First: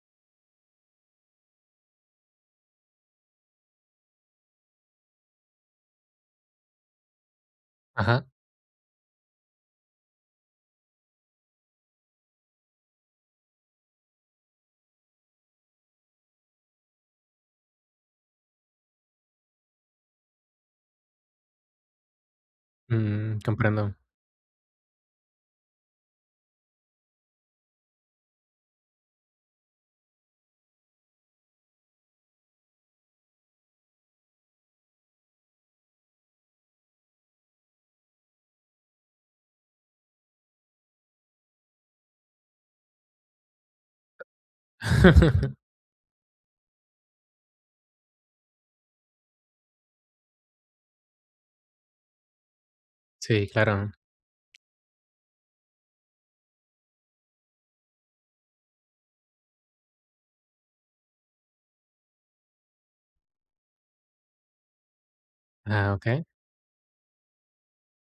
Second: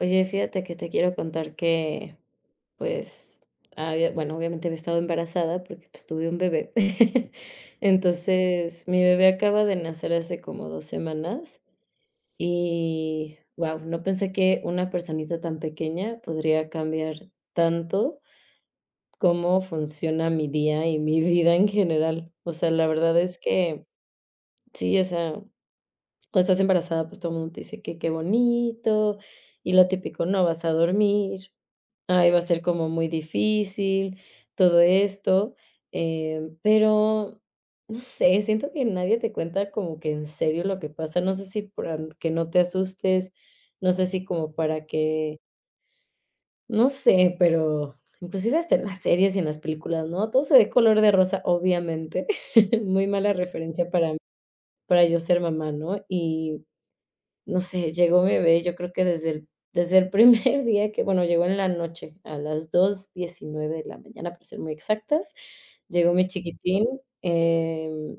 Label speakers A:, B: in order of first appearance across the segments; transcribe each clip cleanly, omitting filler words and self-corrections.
A: Oye, fíjate que te quiero contar que, pues, había bueno, obviamente había estado embarazada porque, pues, tuve un bebé.
B: Ajá,
A: Entonces, mi bebé acaba de nacer hace como 2 semanas y, guau, no pensé que una personita tan pequeña podría cambiar tanto cómo funciona mi día y mi vida en general. O sea, la verdad es
B: mm,
A: que
B: comprendo.
A: sí, o sea, cuando estás embarazada, pues, todo el mundo te dice que qué bonito y lo típico, no vas a dormir. Ay, va a ser como muy difícil todo esto, pero no sé, siento que nadie te cuenta como que en serio lo que pasa, no sé si para que no te asustes, no sé si como para que, no sé, pero inclusive hasta en las series y en las películas, ¿no? Todo se ve color de rosa, obviamente, muy mala
B: Sí,
A: referencia
B: claro.
A: para yo ser mamá, ¿no? Y no sé, llegó mi bebé, yo creo que desde el desde el primer día que, bueno, llegó en la noche, a las 2:19 de la mañana, para ser muy exactas,
B: Ah,
A: llegó
B: okey.
A: mi chiquitín, em,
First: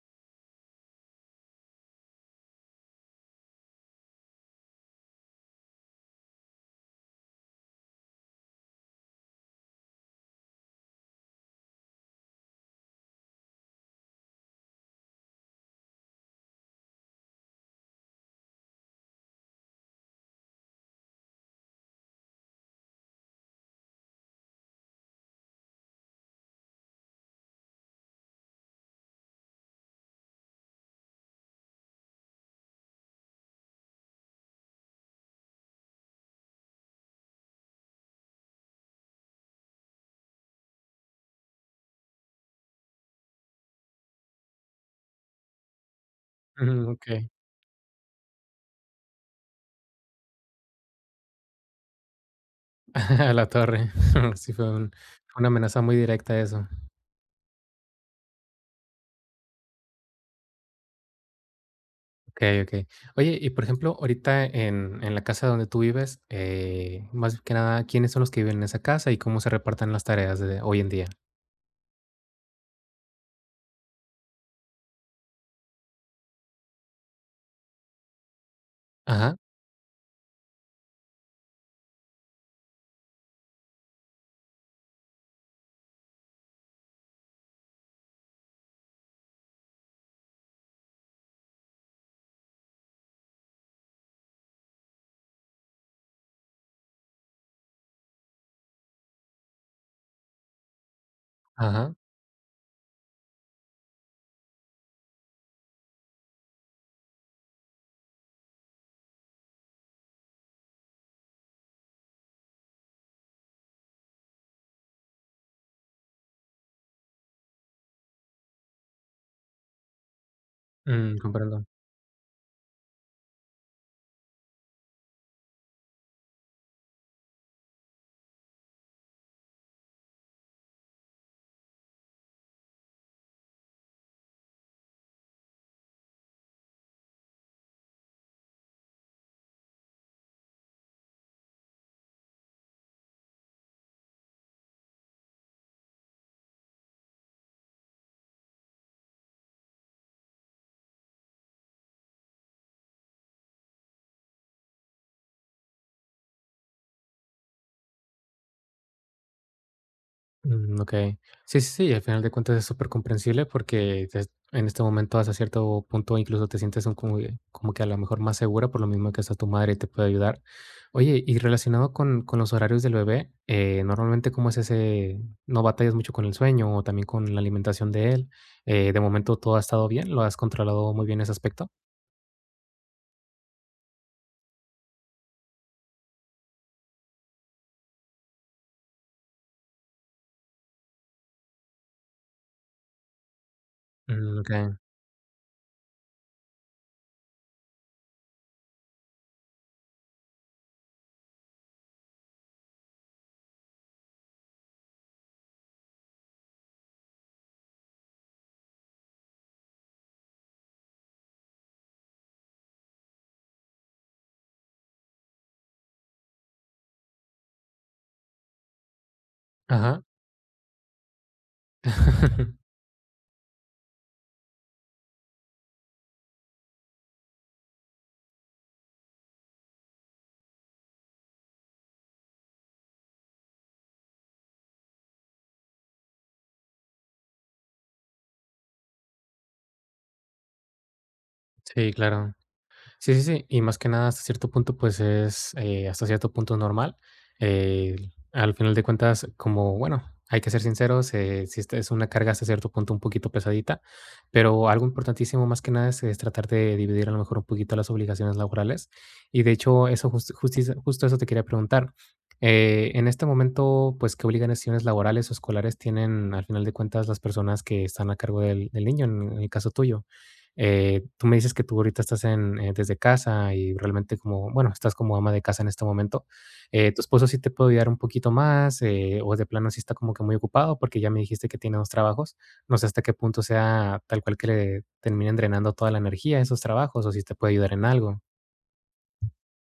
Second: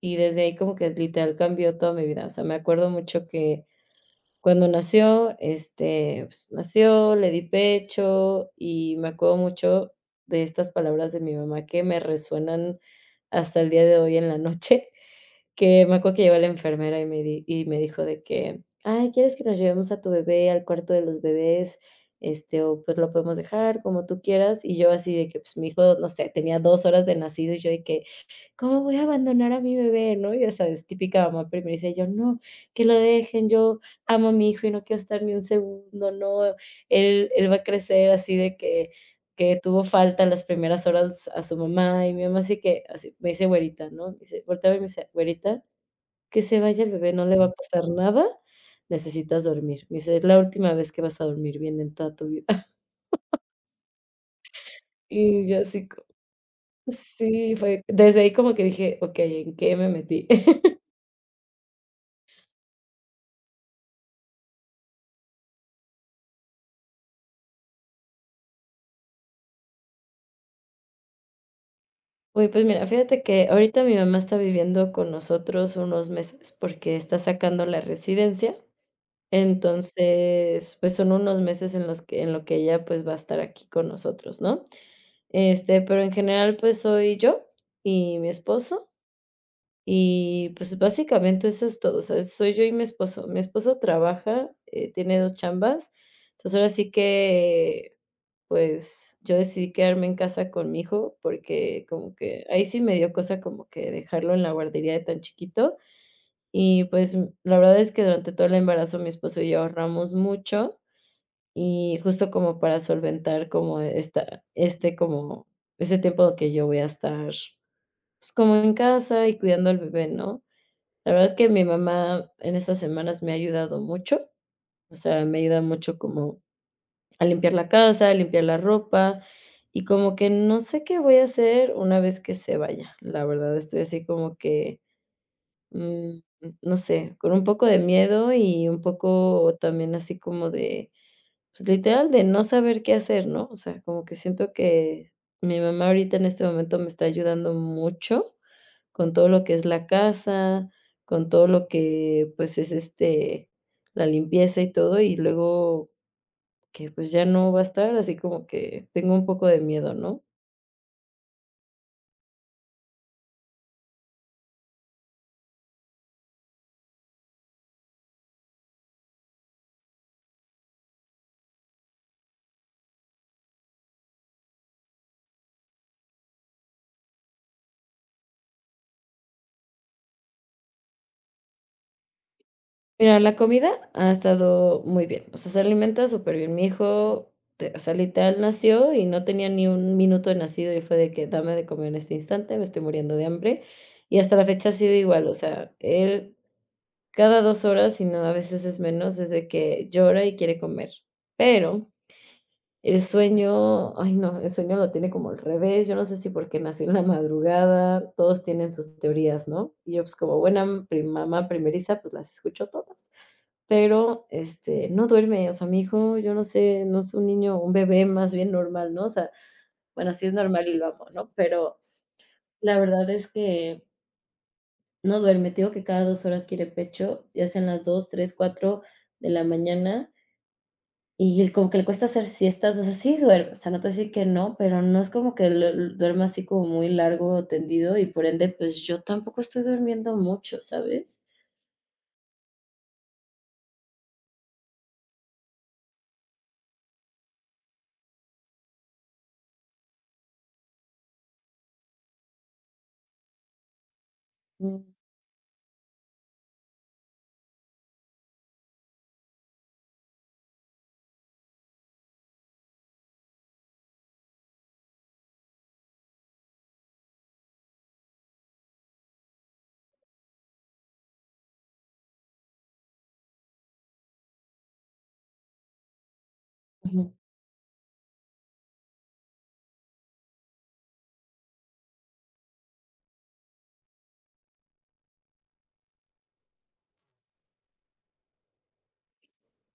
A: y desde ahí como que literal cambió toda mi vida. O sea, me acuerdo mucho que cuando nació, este, pues, nació, le di pecho y me acuerdo mucho de estas palabras de mi mamá que me resuenan hasta el día de hoy en la noche. Que me acuerdo que llegó la enfermera y me di y me dijo de que: "Ay, ¿quieres que nos llevemos a tu bebé al cuarto de los bebés? Este, o, pues, lo podemos dejar como tú quieras". Y yo así de que, pues, mi hijo, no sé, tenía 2 horas de nacido, y yo de que: "¿Cómo voy a abandonar a mi bebé?", ¿no? Y esa es típica mamá primeriza, y yo: "No, que lo dejen, yo amo a mi hijo y no quiero estar ni un segundo, no, él va a crecer así de que tuvo falta las primeras horas a su mamá", y mi mamá así que así me dice güerita, ¿no? Me dice voltea a verme y me dice: "Güerita. Que se
B: Ujú,
A: vaya el bebé, no
B: okey.
A: le va a pasar nada, necesitas dormir". Me dice: "Es la última vez que vas a dormir bien en toda tu vida".
B: A la torre. Sí, fue un fue
A: Y
B: una
A: yo
B: amenaza
A: así
B: muy
A: co
B: directa eso.
A: sí, fue desde ahí como que dije: "Okey, ¿en qué me metí?".
B: Okey, okey. Oye, y por ejemplo, ahorita en la casa donde tú vives, más que nada, ¿quiénes son los que viven en esa casa y cómo se reparten las tareas de hoy en día?
A: Uy, pues mira, fíjate que ahorita mi mamá está viviendo con nosotros unos meses porque está sacando la residencia.
B: Ajá,
A: Entonces, pues son unos meses en los que en lo que ella, pues, va a estar aquí con nosotros, ¿no? Este, pero en general, pues soy yo y mi esposo. Y pues básicamente eso es todo, o sea, soy yo y mi esposo. Mi esposo trabaja, tiene 2 chambas, entonces ahora sí que, pues, yo decidí quedarme en casa con mi hijo porque
B: ajá.
A: como que ahí sí me dio cosa como que dejarlo en la guardería de tan chiquito y, pues, la verdad es que durante todo el embarazo mi esposo y yo ahorramos mucho y justo como para solventar como esta este como ese tiempo que yo voy a estar, pues, como en casa y cuidando al bebé, ¿no? La
B: Mm,
A: verdad es que mi
B: comprendo.
A: mamá en estas semanas me ha ayudado mucho, o sea, me ayuda mucho como a limpiar la casa, a limpiar la ropa, y como que no sé qué voy a hacer una vez que se vaya. La verdad, estoy así como que mm, no sé, con un poco de miedo y un poco también así como de, pues, literal de no saber qué hacer, ¿no? O sea, como que siento que mi mamá ahorita en este momento me está ayudando mucho con todo lo que es la casa, con todo lo que, pues, es, este, la limpieza y todo, y luego que, pues, ya no va a estar, así como que tengo un poco de miedo, ¿no?
B: Mm, okey. Sí, sí, sí, al final de cuentas es súper comprensible porque te en este momento, hasta cierto punto, incluso te sientes un como que a lo mejor más segura, por lo mismo que hasta tu madre te puede ayudar. Oye, y relacionado con los horarios del bebé, normalmente, ¿cómo es ese? ¿No batallas mucho con el sueño o también con la alimentación de él? De momento, ¿todo ha estado bien? ¿Lo has controlado muy bien ese aspecto?
A: Mira, la comida ha estado muy bien, o sea, se alimenta súper bien. Mi hijo, te o sea, literal nació y no tenía ni un minuto de nacido, y fue de que: "Dame de comer en este instante, me estoy muriendo de hambre". Y hasta
B: Mm,
A: la fecha ha
B: okey.
A: sido igual, o sea, él cada 2 horas, si no, a veces es menos, es de que llora y quiere comer. Pero el sueño, ay no, el sueño lo tiene como al revés, yo no sé si porque nació en la madrugada, todos tienen sus teorías, ¿no? Y yo, pues, como buena pri mamá primeriza, pues, las escucho todas, pero, este, no duerme, o sea, mi hijo, yo no sé, no es un niño, un bebé más bien normal, ¿no? O sea,
B: Ajá.
A: bueno, sí es normal y lo amo, ¿no? Pero la verdad es que no duerme, te digo que cada 2 horas quiere pecho, ya sean las 2 3 4 de la mañana, y él como que le cuesta hacer siestas, o sea, sí duerme, o sea, no te voy a decir que no, pero no es como que lo duerma así como muy largo, tendido, y por ende, pues, yo tampoco estoy durmiendo mucho, ¿sabes?
B: Sí, claro. Sí, sí, sí. Y más que nada, hasta cierto punto, pues es hasta cierto punto normal. Eh, Al final de cuentas, como bueno, hay que ser sinceros, sí esta es una carga hasta cierto punto un poquito pesadita, pero
A: Mm.
B: algo importantísimo más que nada es, es tratar de dividir a lo mejor un poquito las obligaciones laborales. Y de hecho, eso justo eso te quería preguntar. En este momento, pues, ¿qué obligaciones laborales o escolares tienen al final de cuentas las personas que están a cargo del, del niño, en el caso tuyo? Tú me dices que tú ahorita estás en, desde casa y realmente como, bueno, estás como ama de casa en este momento. ¿Tu
A: Ujú.
B: esposo sí te puede ayudar un poquito más? O de plano sí está como que muy ocupado porque ya me dijiste que tiene dos trabajos. No sé hasta qué punto sea tal cual que le terminen drenando toda la energía a esos trabajos o si te puede ayudar en algo.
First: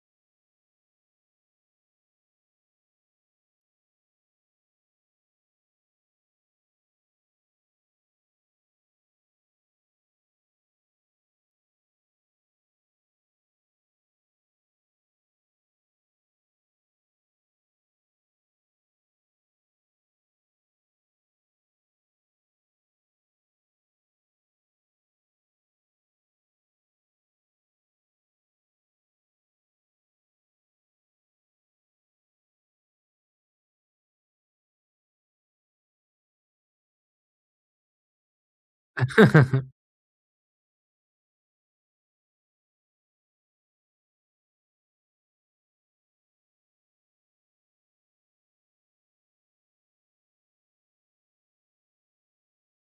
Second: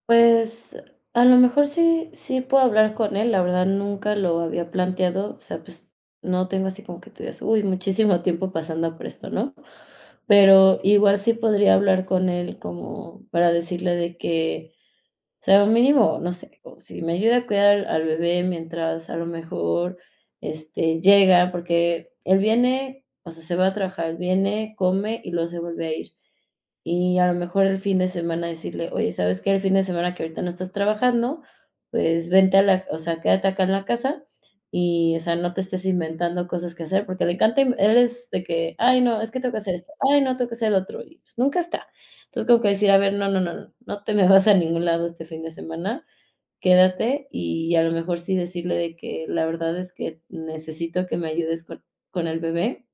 A: Pues, a lo mejor sí puedo hablar con él, la verdad nunca lo había planteado, o sea, pues, no tengo así como que tú digas: "Uy, muchísimo tiempo pasando por esto", ¿no? Pero igual sí podría hablar con él como para decirle de que. O sea, o mínimo, no sé, o si me ayuda a cuidar al bebé mientras a lo mejor, este, llega, porque él viene, o sea, se va a trabajar, viene, come y luego se vuelve a ir. Y a lo mejor el fin de semana decirle: "Oye, ¿sabes qué? El fin de semana que ahorita no estás trabajando, pues vente a la o sea, quédate acá en la casa y, o sea, no te estés inventando cosas que hacer", porque le encanta, in él es de que: "Ay, no, es que tengo que hacer esto, ay, no, tengo que hacer lo otro", y pues nunca está. Entonces, como que decir, a ver, no, no, no, no, no te me vas a ningún lado este fin de semana, quédate y a lo mejor sí decirle de que la verdad es que necesito que me ayudes con el bebé.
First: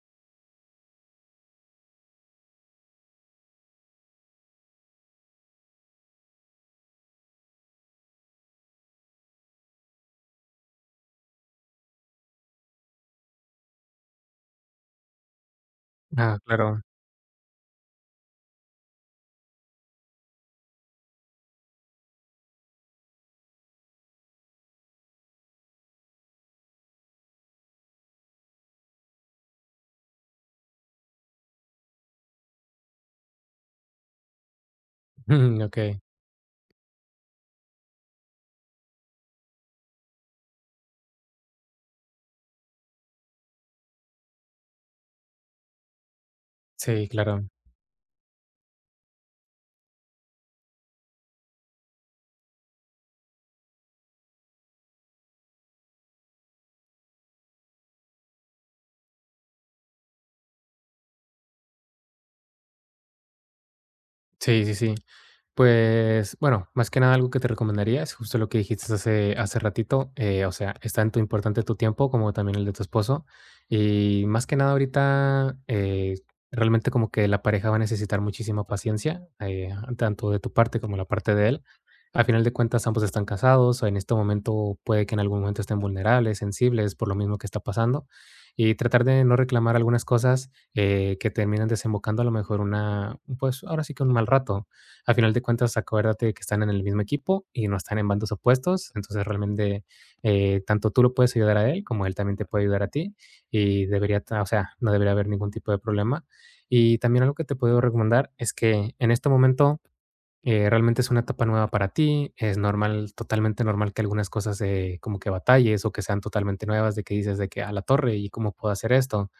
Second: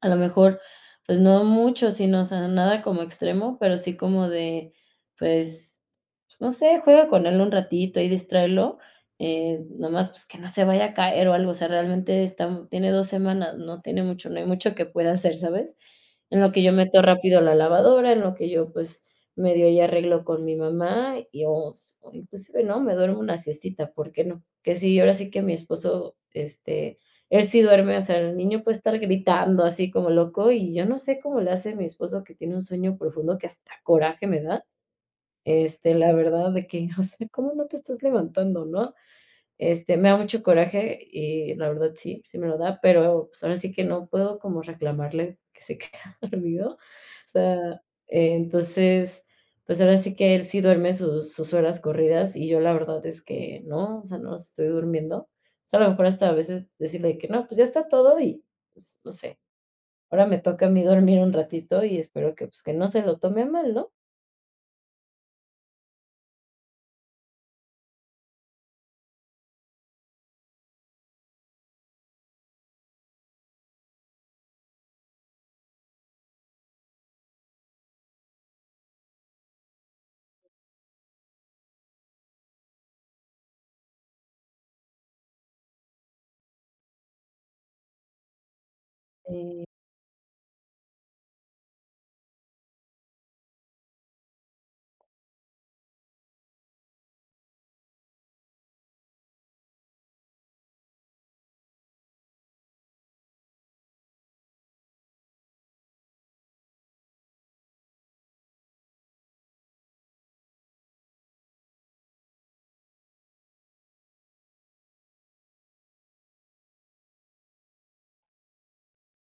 A: A lo mejor, pues, no mucho, sino, o sea, nada como extremo, pero sí como de, pues, pues, no sé, juega con él un ratito y distráelo, nomás, pues, que no se vaya a caer o algo, o sea, realmente está tiene 2 semanas, no tiene mucho, no hay mucho que pueda hacer, ¿sabes?
B: Ah,
A: En lo que yo
B: claro.
A: meto rápido la lavadora, en lo que yo, pues, medio arreglo con mi mamá y o inclusive, ¿no?, me duermo una siestita, ¿por qué no? Que sí, ahora sí que mi esposo, este, él sí duerme, o sea, el niño puede estar gritando así como loco, y yo no sé cómo le hace mi esposo, que tiene un sueño profundo que hasta coraje me da,
B: Ujú,
A: este, la verdad de que, o sea, ¿cómo no te estás levantando, no? Este, me da mucho coraje y la verdad sí, sí me lo da, pero, pues, ahora sí que no puedo como reclamarle que se quede dormido. O
B: sí, claro.
A: sea, entonces, pues, ahora sí que él sí duerme sus horas corridas y yo la verdad es que no, o sea, no estoy durmiendo. O sea, a lo mejor hasta a veces decirle que no, pues, ya está todo y, pues, no sé, ahora me toca a mí dormir un ratito y espero que, pues, que no se lo tome mal, ¿no?
B: Sí, sí, sí. Pues, bueno, más que nada algo que te recomendaría es justo lo que dijiste hace, hace ratito, o sea, es tanto importante tu tiempo como también el de tu esposo. Y más que nada ahorita, realmente como que la pareja va a necesitar muchísima paciencia, tanto de tu parte como la parte de él. Al final de cuentas, ambos están casados, o en este momento puede que en algún momento estén vulnerables, sensibles, por lo mismo que está pasando. Y tratar de no
A: Eh,
B: reclamar algunas cosas que terminan desembocando a lo mejor una, pues ahora sí que un mal rato a final de cuentas, acuérdate que están en el mismo equipo y no están en bandos opuestos. Entonces, realmente, tanto tú lo puedes ayudar a él como él también te puede ayudar a ti. Y o sea, no debería haber ningún tipo de problema. Y también algo que te puedo recomendar es que en este momento realmente es una etapa nueva para ti. Es normal, totalmente normal que algunas cosas como que batalles o que sean totalmente nuevas, de que dices de que a la torre y cómo puedo hacer esto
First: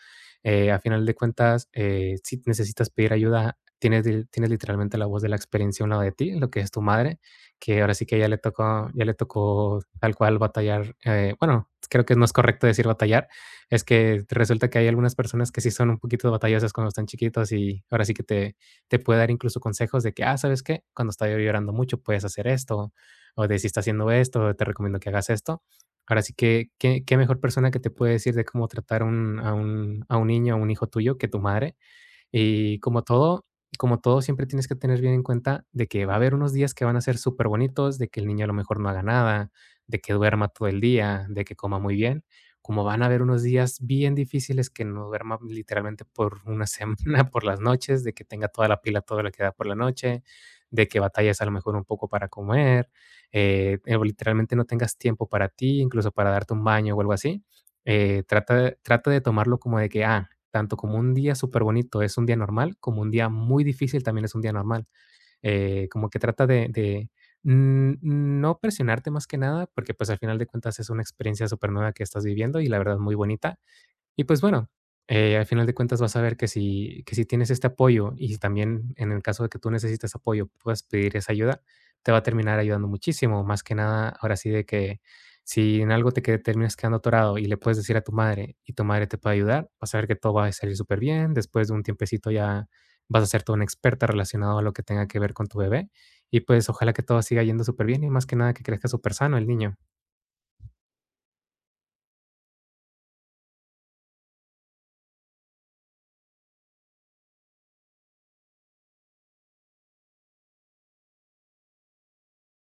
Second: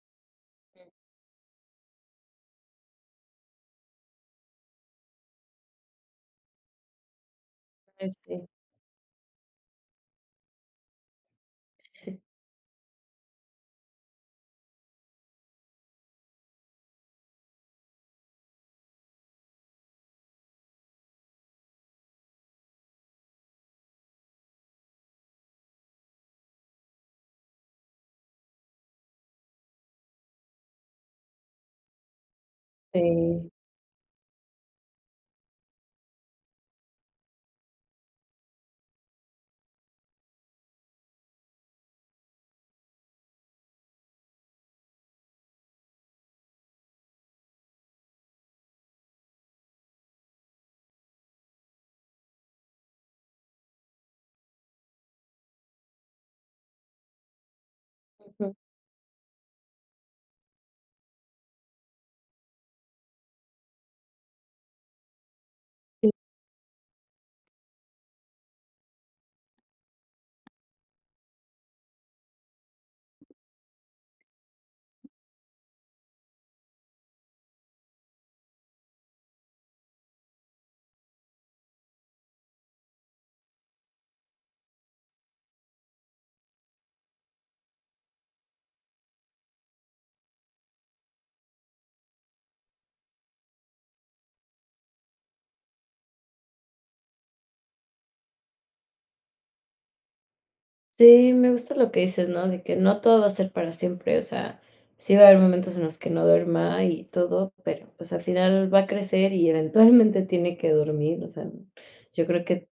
B: a final de cuentas, si necesitas pedir ayuda, tienes literalmente la voz de la experiencia a un lado de ti, lo que es tu madre, que ahora sí que
A: este,
B: ya le tocó tal cual batallar. Bueno, creo que no es correcto decir batallar, es que resulta que hay algunas personas que sí son un poquito batallosas cuando están chiquitos y ahora sí que te puede dar incluso consejos de que, ah, ¿sabes qué? Cuando está llorando mucho puedes hacer esto, o de si está haciendo esto, te recomiendo que hagas esto. Ahora sí que, ¿qué mejor persona que te puede decir de cómo tratar un a un a un niño, a un hijo tuyo que tu madre? Y
A: sí.
B: como todo, siempre tienes que tener bien en cuenta de que va a haber unos días que van a ser superbonitos, de que el niño a lo mejor no haga nada, de que duerma todo el día, de que coma muy bien, como van a haber unos días bien difíciles que no duerma literalmente por una semana, por las noches, de que tenga toda la pila, todo lo que da por la noche, de que batallas a lo mejor un poco para comer, literalmente no tengas tiempo para ti, incluso para darte un baño o algo así. Trata, trata de tomarlo como de que, ah, tanto como un día súper bonito es un día normal, como un día muy difícil también es un día normal. Como que trata de, mm, no presionarte más que nada, porque pues al final de cuentas es una experiencia súper nueva que estás viviendo y la verdad muy bonita. Y pues bueno, al final de cuentas vas a ver que si tienes este apoyo y también en el caso de que tú necesites apoyo, puedas pedir esa ayuda, te va a terminar ayudando muchísimo. Más que nada, ahora sí de que si en algo terminas quedando atorado y le puedes decir a tu madre y tu madre te puede ayudar, vas a ver que todo va a salir súper bien. Después de un tiempecito ya vas a ser toda una experta relacionado a lo que tenga que ver con tu bebé. Y pues ojalá que todo siga yendo súper bien y más que nada que crezca súper sano el niño.
A: Sí, me gusta lo que dices, ¿no? De que no todo va a ser para siempre, o sea, sí va a haber momentos en los que no duerma y todo, pero pues al final va a crecer y eventualmente tiene que dormir, o sea, yo creo que,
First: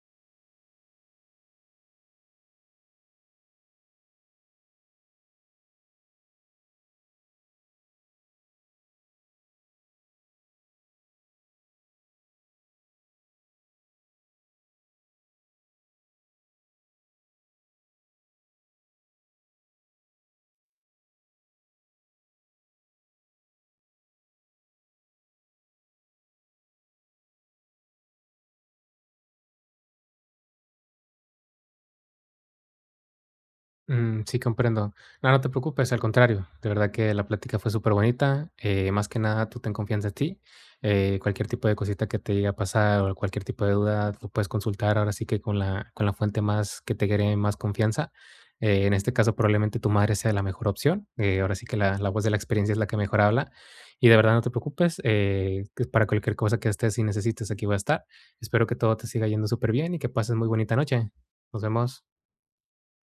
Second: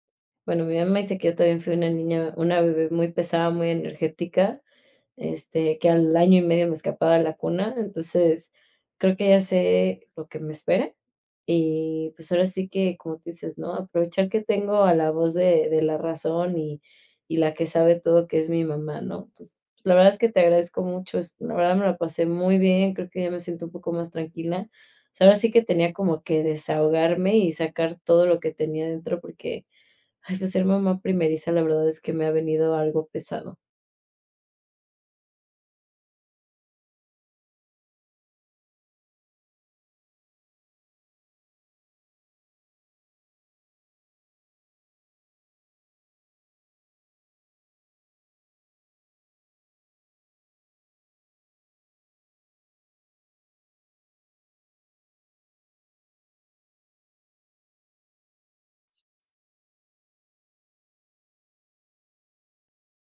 A: bueno, mi mamá dice que yo también fui una niña, una bebé muy pesada, muy energética, este, que al año y medio me escapaba de la cuna. Entonces, creo que ya sé lo que me espera. Y pues ahora sí que, como tú dices, ¿no? Aprovechar que tengo a la voz de, la razón y la que sabe todo, que es mi mamá, ¿no? Entonces, la verdad es que te agradezco mucho. La verdad me la pasé muy bien. Creo que ya me siento un poco más tranquila. O sea, ahora sí que tenía como que desahogarme y sacar todo lo que tenía dentro porque, ay, pues ser mamá primeriza, la verdad es que me ha venido algo pesado.
B: Mm, sí, comprendo. No, no te preocupes, al contrario. De verdad que la plática fue súper bonita. Más que nada, tú ten confianza en ti. Cualquier tipo de cosita que te llegue a pasar o cualquier tipo de duda, lo puedes consultar ahora sí que con la fuente más que te genere más confianza. En este caso, probablemente tu madre sea la mejor opción. Ahora sí que la voz de la experiencia es la que mejor habla. Y de verdad, no te preocupes. Que para cualquier cosa que estés y necesites, aquí voy a estar. Espero que todo te siga yendo súper bien y que pases muy bonita noche. Nos vemos.